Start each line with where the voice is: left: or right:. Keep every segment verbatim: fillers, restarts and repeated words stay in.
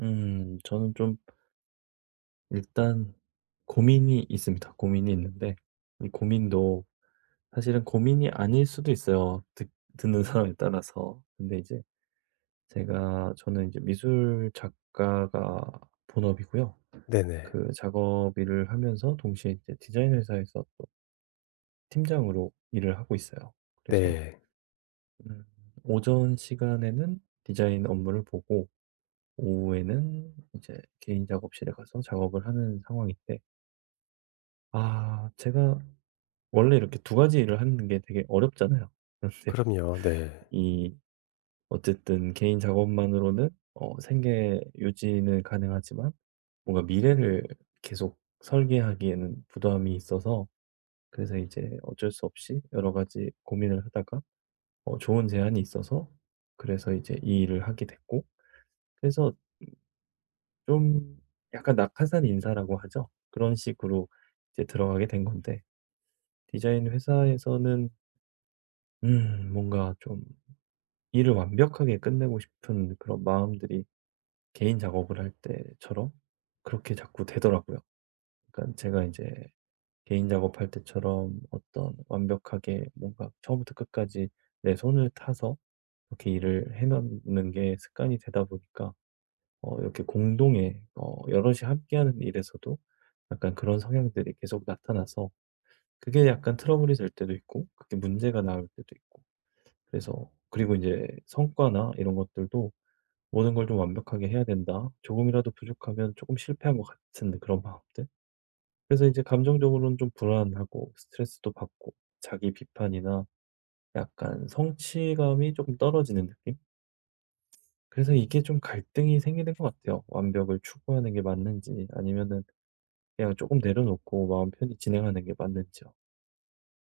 right: 음 저는 좀 일단 고민이 있습니다. 고민이 있는데 이 고민도 사실은 고민이 아닐 수도 있어요, 듣 듣는 사람에 따라서. 근데 이제 제가 저는 이제 미술 작가가 본업이고요.
left: 네네.
right: 그 작업 일을 하면서 동시에 이제 디자인 회사에서 또 팀장으로 일을 하고 있어요. 그래서
left: 네.
right: 음 오전 시간에는 디자인 업무를 보고 오후에는 이제 개인 작업실에 가서 작업을 하는 상황인데, 아, 제가 원래 이렇게 두 가지 일을 하는 게 되게 어렵잖아요. 그런데
left: 그럼요. 네.
right: 이 어쨌든 개인 작업만으로는 어 생계 유지는 가능하지만, 뭔가 미래를 계속 설계하기에는 부담이 있어서, 그래서 이제 어쩔 수 없이 여러 가지 고민을 하다가 어 좋은 제안이 있어서, 그래서 이제 이 일을 하게 됐고, 그래서 좀, 약간 낙하산 인사라고 하죠. 그런 식으로 이제 들어가게 된 건데, 디자인 회사에서는 음 뭔가 좀 일을 완벽하게 끝내고 싶은 그런 마음들이 개인 작업을 할 때처럼 그렇게 자꾸 되더라고요. 그러니까 제가 이제 개인 작업할 때처럼 어떤 완벽하게 뭔가 처음부터 끝까지 내 손을 타서 이렇게 일을 해 놓는 게 습관이 되다 보니까, 어 이렇게 공동의, 어 여럿이 함께하는 일에서도 약간 그런 성향들이 계속 나타나서, 그게 약간 트러블이 될 때도 있고, 그게 문제가 나올 때도 있고. 그래서, 그리고 이제 성과나 이런 것들도 '모든 걸 좀 완벽하게 해야 된다.' 조금이라도 부족하면 조금 실패한 것 같은 그런 마음들. 그래서 이제 감정적으로는 좀 불안하고 스트레스도 받고, 자기 비판이나 약간 성취감이 조금 떨어지는 느낌? 그래서 이게 좀 갈등이 생기는 것 같아요. 완벽을 추구하는 게 맞는지, 아니면은 그냥 조금 내려놓고 마음 편히 진행하는 게 맞는지요.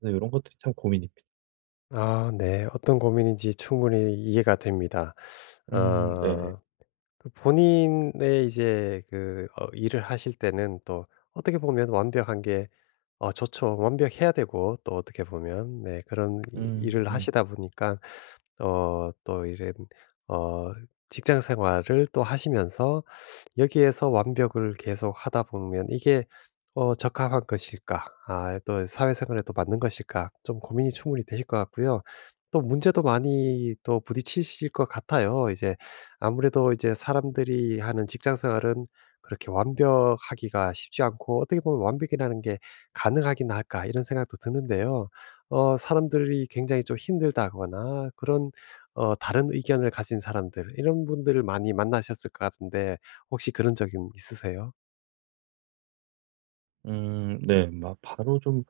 right: 그래서 이런 것들이 참 고민입니다.
left: 아 네. 어떤 고민인지 충분히 이해가 됩니다.
right: 음, 네네.
left: 어 그 본인의 이제 그 어 일을 하실 때는 또 어떻게 보면 완벽한 게 어 좋죠. 완벽해야 되고 또 어떻게 보면 네, 그런 이
right: 음,
left: 일을
right: 음.
left: 하시다 보니까 어 또 이런 어 직장 생활을 또 하시면서 여기에서 완벽을 계속 하다 보면 이게 어 적합한 것일까? 아 또 사회생활에 또 맞는 것일까? 좀 고민이 충분히 되실 것 같고요. 또 문제도 많이 또 부딪히실 것 같아요. 이제 아무래도 이제 사람들이 하는 직장 생활은 그렇게 완벽하기가 쉽지 않고, 어떻게 보면 '완벽이라는 게 가능하긴 할까?' 이런 생각도 드는데요. 어 사람들이 굉장히 좀 힘들다거나 그런, 어 다른 의견을 가진 사람들, 이런 분들을 많이 만나셨을 것 같은데 혹시 그런 적은 있으세요?
right: 음, 네. 막 바로 좀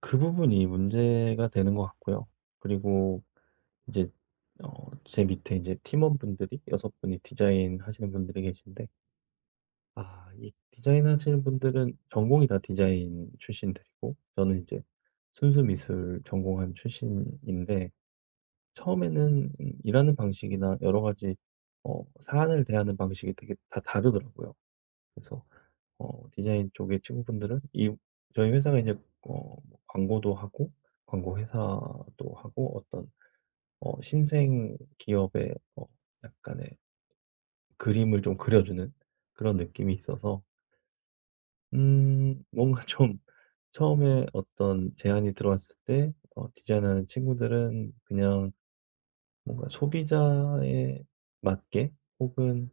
right: 그 부분이 문제가 되는 것 같고요. 그리고 이제 어 제 밑에 이제 팀원분들이 여섯 분이 디자인 하시는 분들이 계신데, 아, 이 디자인 하시는 분들은 전공이 다 디자인 출신들이고 저는 이제 순수 미술 전공한 출신인데, 처음에는 음 일하는 방식이나 여러 가지 어 사안을 대하는 방식이 되게 다 다르더라고요. 그래서 어 디자인 쪽의 친구분들은, 이 저희 회사가 이제 어 뭐 광고도 하고 광고 회사도 하고, 어떤 어 신생 기업의 어 약간의 그림을 좀 그려주는 그런 느낌이 있어서, 음 뭔가 좀, 처음에 어떤 제안이 들어왔을 때 어 디자인하는 친구들은 그냥 뭔가 소비자에 맞게 혹은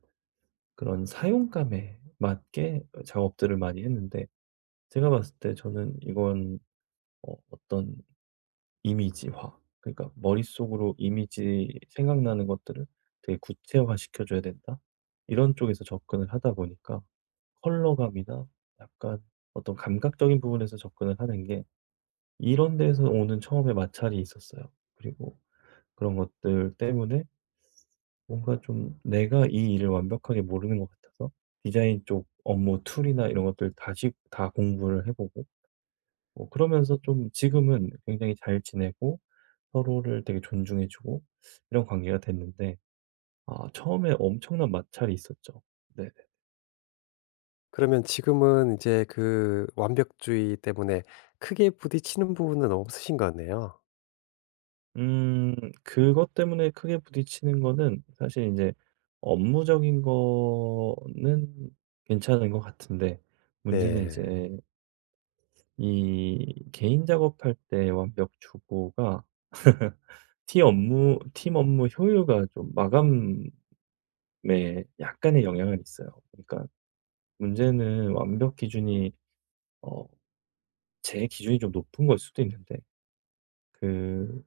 right: 그런 사용감에 맞게 작업들을 많이 했는데, 제가 봤을 때 저는 이건 어, 어떤 이미지화. 그러니까 머릿속으로 이미지 생각나는 것들을 되게 구체화 시켜줘야 된다. 이런 쪽에서 접근을 하다 보니까 컬러감이나 약간 어떤 감각적인 부분에서 접근을 하는 게, 이런 데서 오는 처음에 마찰이 있었어요. 그리고 그런 것들 때문에 뭔가 좀 내가 이 일을 완벽하게 모르는 것 같아서 디자인 쪽 업무 툴이나 이런 것들 다시 다 공부를 해보고, 어 그러면서 좀 지금은 굉장히 잘 지내고 서로를 되게 존중해 주고 이런 관계가 됐는데, 아, 처음에 엄청난 마찰이 있었죠. 네.
left: 그러면 지금은 이제 그 완벽주의 때문에 크게 부딪히는 부분은 없으신 거네요.
right: 음. 그것 때문에 크게 부딪히는 거는 사실 이제 업무적인 거는 괜찮은 것 같은데, 문제는
left: 네.
right: 이제 이 개인 작업할 때 완벽 주고가 팀 업무 팀 업무 효율과 좀 마감에 약간의 영향을 있어요. 그러니까 문제는 완벽 기준이, 어 제 기준이 좀 높은 걸 수도 있는데, 그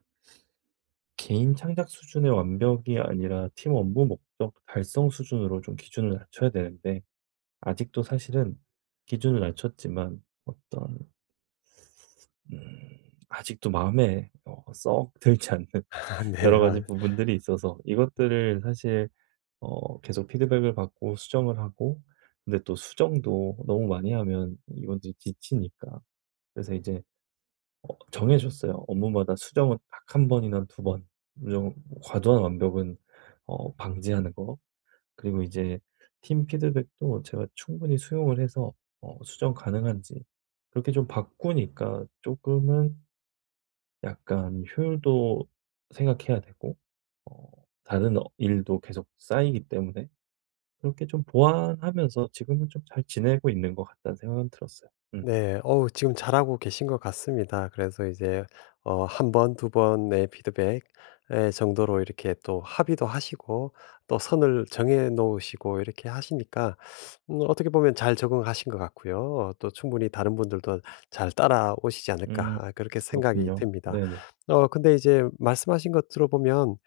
right: 개인 창작 수준의 완벽이 아니라 팀 업무 목적 달성 수준으로 좀 기준을 낮춰야 되는데, 아직도 사실은 기준을 낮췄지만 어떤, 음 아직도 마음에 어 썩 들지 않는
left: 아 네.
right: 여러 가지
left: 아.
right: 부분들이 있어서, 이것들을 사실 어 계속 피드백을 받고 수정을 하고, 근데 또 수정도 너무 많이 하면 이분들이 지치니까, 그래서 이제 어 정해졌어요. 업무마다 수정은 딱 한 번이나 두 번. 좀 과도한 완벽은 어 방지하는 거. 그리고 이제 팀 피드백도 제가 충분히 수용을 해서 어 수정 가능한지, 그렇게 좀 바꾸니까 조금은 약간 효율도 생각해야 되고 어 다른 어 일도 계속 쌓이기 때문에, 그렇게 좀 보완하면서 지금은 좀 잘 지내고 있는 것 같다는 생각은 들었어요. 음.
left: 네. 어우, 지금 잘하고 계신 것 같습니다. 그래서 이제 어 한 번 두 번의 피드백 예 정도로 이렇게 또 합의도 하시고, 또 선을 정해 놓으시고 이렇게 하시니까, 음 어떻게 보면 잘 적응하신 것 같고요. 어, 또 충분히 다른 분들도 '잘 따라오시지 않을까.'
right: 음.
left: 아 그렇게 생각이
right: 그렇군요.
left: 듭니다.
right: 네네.
left: 어 근데 이제 말씀하신 것 들어보면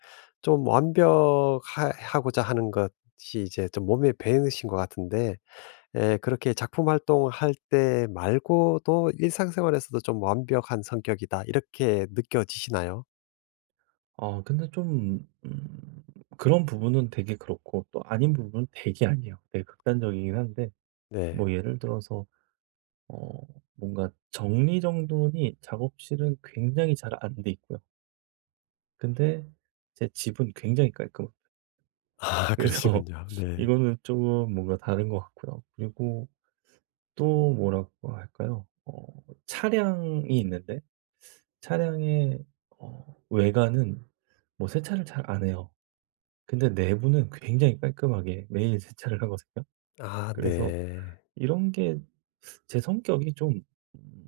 left: 좀 완벽하 하고자 하는 것이 이제 좀 몸에 배으신 것 같은데, 예 그렇게 '작품 활동할 때 말고도 일상생활에서도 좀 완벽한 성격이다.' 이렇게 느껴지시나요?
right: 어 근데 좀, 음 그런 부분은 되게 그렇고 또 아닌 부분은 되게 아니에요. 되게 극단적이긴 한데,
left: 네.
right: 뭐 예를 들어서 어 뭔가 정리정돈이 작업실은 굉장히 잘 안 돼 있고요. 근데 제 집은 굉장히 깔끔해요.
left: 아
right: 그래서
left: 그러시군요. 네.
right: 이거는 조금 뭔가 다른 것 같고요. 그리고 또 뭐라고 할까요? 어 차량이 있는데 차량의 어 외관은 뭐 세차를 잘 안 해요. 근데 내부는 굉장히 깔끔하게 매일 세차를 하거든요.
left: 아
right: 그래서
left: 네.
right: 이런 게 제 성격이 좀, 음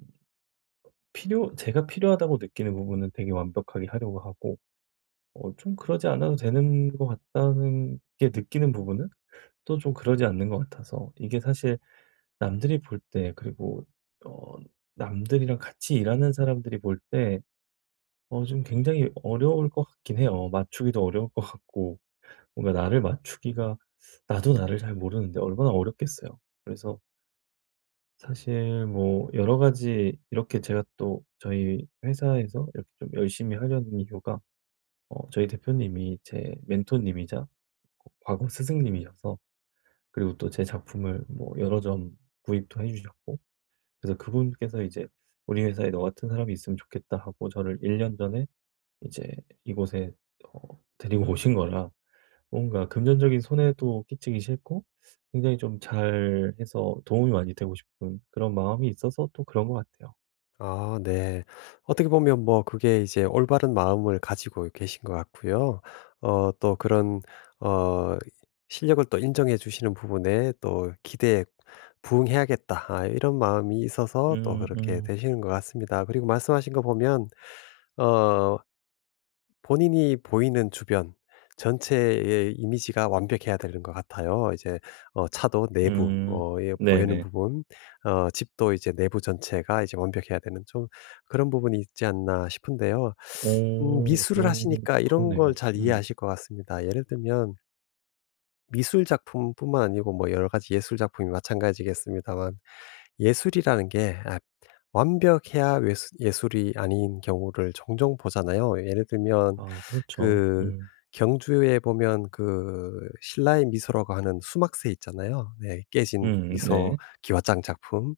right: 필요 제가 필요하다고 느끼는 부분은 되게 완벽하게 하려고 하고, 어 좀 그러지 않아도 되는 것 같다는 게 느끼는 부분은 또 좀 그러지 않는 것 같아서, 이게 사실 남들이 볼 때, 그리고 어 남들이랑 같이 일하는 사람들이 볼 때 어 좀 굉장히 어려울 것 같긴 해요. 맞추기도 어려울 것 같고. 뭔가 나를 맞추기가, 나도 나를 잘 모르는데 얼마나 어렵겠어요. 그래서 사실 뭐 여러 가지, 이렇게 제가 또 저희 회사에서 이렇게 좀 열심히 하려는 이유가, 어 저희 대표님이 제 멘토님이자 과거 스승님이셔서, 그리고 또 제 작품을 뭐 여러 점 구입도 해 주셨고, 그래서 그분께서 이제 "우리 회사에 너 같은 사람이 있으면 좋겠다." 하고 저를 일 년 전에 이제 이곳에 어 데리고 오신 거라, 뭔가 금전적인 손해도 끼치기 싫고 굉장히 좀 잘해서 도움이 많이 되고 싶은 그런 마음이 있어서 또 그런 것 같아요.
left: 아 네. 어떻게 보면 뭐 그게 이제 올바른 마음을 가지고 계신 것 같고요. 어 또 그런 어 실력을 또 인정해 주시는 부분에 또 '기대에 부응해야겠다.' 아 이런 마음이 있어서 또
right: 음.
left: 그렇게
right: 음.
left: 되시는 것 같습니다. 그리고 말씀하신 거 보면 어 본인이 보이는 주변 전체의 이미지가 완벽해야 되는 것 같아요. 이제 어 차도 내부,
right: 음.
left: 어 예 보이는
right: 네네.
left: 부분, 어 집도 이제 내부 전체가 이제 완벽해야 되는 좀 그런 부분이 있지 않나 싶은데요. 음
right: 오,
left: 미술을
right: 그런
left: 하시니까 이런 걸
right: 그러네요.
left: 잘
right: 음.
left: 이해하실 것 같습니다. 예를 들면 미술 작품뿐만 아니고 뭐 여러 가지 예술 작품이 마찬가지겠습니다만, 예술이라는 게 아 완벽해야 수 예술이 아닌 경우를 종종 보잖아요. 예를 들면
right: 아, 그렇죠.
left: 그
right: 음.
left: 경주에 보면 그 신라의 미소라고 하는 수막새 있잖아요. 네. 깨진
right: 음.
left: 미소
right: 네.
left: 기와장 작품.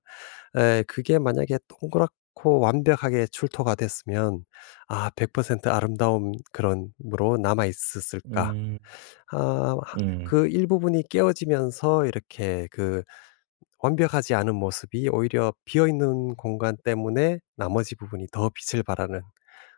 left: 에 그게 만약에 동그랗고 완벽하게 출토가 됐으면 '아 백 퍼센트 아름다움 그런 으로 남아 있었을까.'
right: 음.
left: 아
right: 음.
left: 그 일부분이 깨어지면서 이렇게 그 완벽하지 않은 모습이 오히려 비어 있는 공간 때문에 나머지 부분이 더 빛을 발하는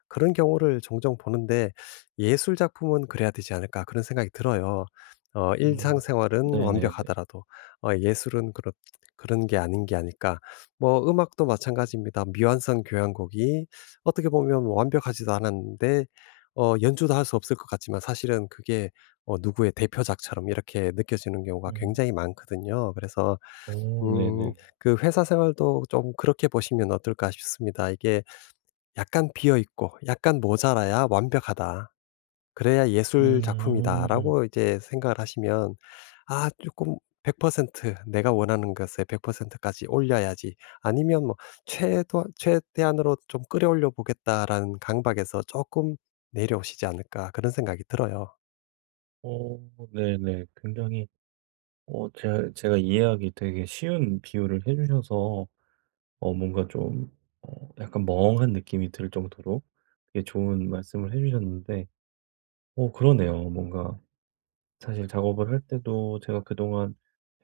left: 그런 경우를 종종 보는데, '예술 작품은 그래야 되지 않을까.' 그런 생각이 들어요. 어
right: 음.
left: '일상생활은
right: 네네네.
left: 완벽하더라도 어 예술은 그렇 그런 게 아닌 게 아닐까.' 뭐 음악도 마찬가지입니다. 미완성 교향곡이 어떻게 보면 완벽하지도 않았는데 어 연주도 할 수 없을 것 같지만 사실은 그게 어 누구의 대표작처럼 이렇게 느껴지는 경우가
right: 음.
left: 굉장히 많거든요. 그래서
right: 오,
left: 음
right: 네네.
left: 그 회사 생활도 좀 그렇게 보시면 어떨까 싶습니다. 이게 약간 비어 있고 약간 모자라야 완벽하다. 그래야 예술
right: 음.
left: 작품이다라고 이제 생각을 하시면, 아 조금 백 퍼센트 내가 원하는 것의 백 퍼센트 까지 올려야지, 아니면 뭐 최도 '최대한으로 좀 끌어올려 보겠다.'라는 강박에서 조금 내려오시지 않을까, 그런 생각이 들어요.
right: 오, 네네. 굉장히 어 제가 제가 이해하기 되게 쉬운 비유를 해 주셔서, 어 뭔가 좀, 어 약간 멍한 느낌이 들 정도로 되게 좋은 말씀을 해 주셨는데, 어 그러네요. 뭔가 사실 작업을 할 때도 제가 그동안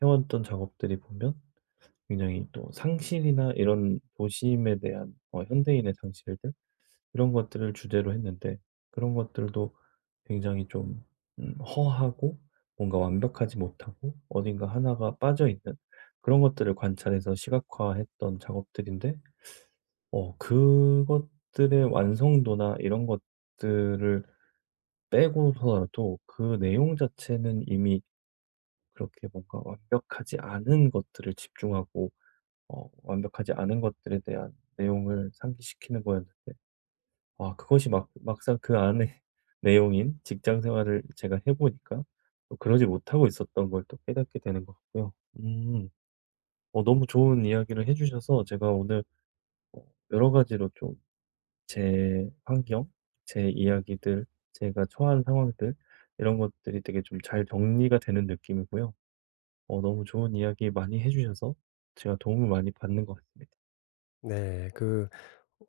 right: 해왔던 작업들이 보면, 굉장히 또 상실이나 이런 도심에 대한 어 현대인의 상실들, 이런 것들을 주제로 했는데, 그런 것들도 굉장히 좀, 음 허하고 뭔가 완벽하지 못하고 어딘가 하나가 빠져있는 그런 것들을 관찰해서 시각화했던 작업들인데, 어 그것들의 완성도나 이런 것들을 빼고서라도 그 내용 자체는 이미 그렇게 뭔가 완벽하지 않은 것들을 집중하고 어 완벽하지 않은 것들에 대한 내용을 상기시키는 거였는데, 아, 그것이 막 막상 그 안에 내용인 직장 생활을 제가 해 보니까, 또 그러지 못하고 있었던 걸 또 깨닫게 되는 것 같고요. 음. 어 너무 좋은 이야기를 해 주셔서 제가 오늘, 어 여러 가지로 좀 제 환경, 제 이야기들, 제가 처한 상황들, 이런 것들이 되게 좀 잘 정리가 되는 느낌이고요. 어 너무 좋은 이야기 많이 해 주셔서 제가 도움을 많이 받는 것 같습니다.
left: 네. 그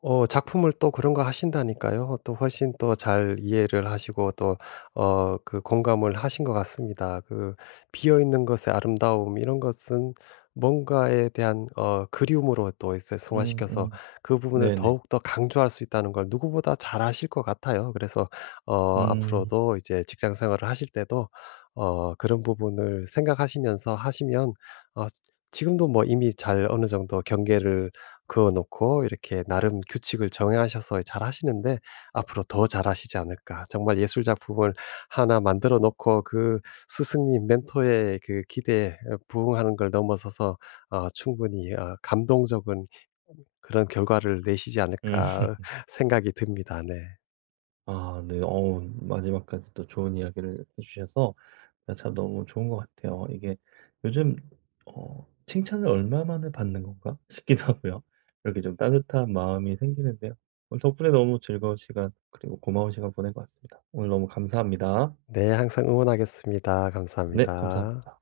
left: 어 작품을 또 그런 거 하신다니까요. 또 훨씬 또 잘 이해를 하시고 또 어 그 공감을 하신 것 같습니다. 그 비어 있는 것의 아름다움 이런 것은 뭔가에 대한 어 그리움으로 또 이제
right: 음.
left: 승화시켜서
right: 음.
left: 그 부분을
right: 네네.
left: 더욱더 강조할 수 있다는 걸 누구보다 잘 아실 것 같아요. 그래서 어
right: 음.
left: 앞으로도 이제 직장 생활을 하실 때도 어 그런 부분을 생각하시면서 하시면, 어 지금도 뭐 이미 잘 어느 정도 경계를 그어 놓고 이렇게 나름 규칙을 정하셔서 잘하시는데, 앞으로 더 잘하시지 않을까. 정말 예술 작품을 하나 만들어 놓고 그 스승님, 멘토의 그 기대에 부응하는 걸 넘어서서 어 충분히 어 감동적인 그런 결과를 내시지
right: 음.
left: 않을까 생각이 듭니다. 네.
right: 아, 네. 어우, 마지막까지 또 좋은 이야기를 해 주셔서 아 참 너무 좋은 것 같아요. 이게 요즘 어 '칭찬을 얼마 만에 받는 건가?' 싶기도 하고요. 이렇게 좀 따뜻한 마음이 생기는데요. 오늘 덕분에 너무 즐거운 시간 그리고 고마운 시간 보낸 것 같습니다. 오늘 너무 감사합니다.
left: 네. 항상 응원하겠습니다.
right: 네,
left: 감사합니다.
right: 감사합니다.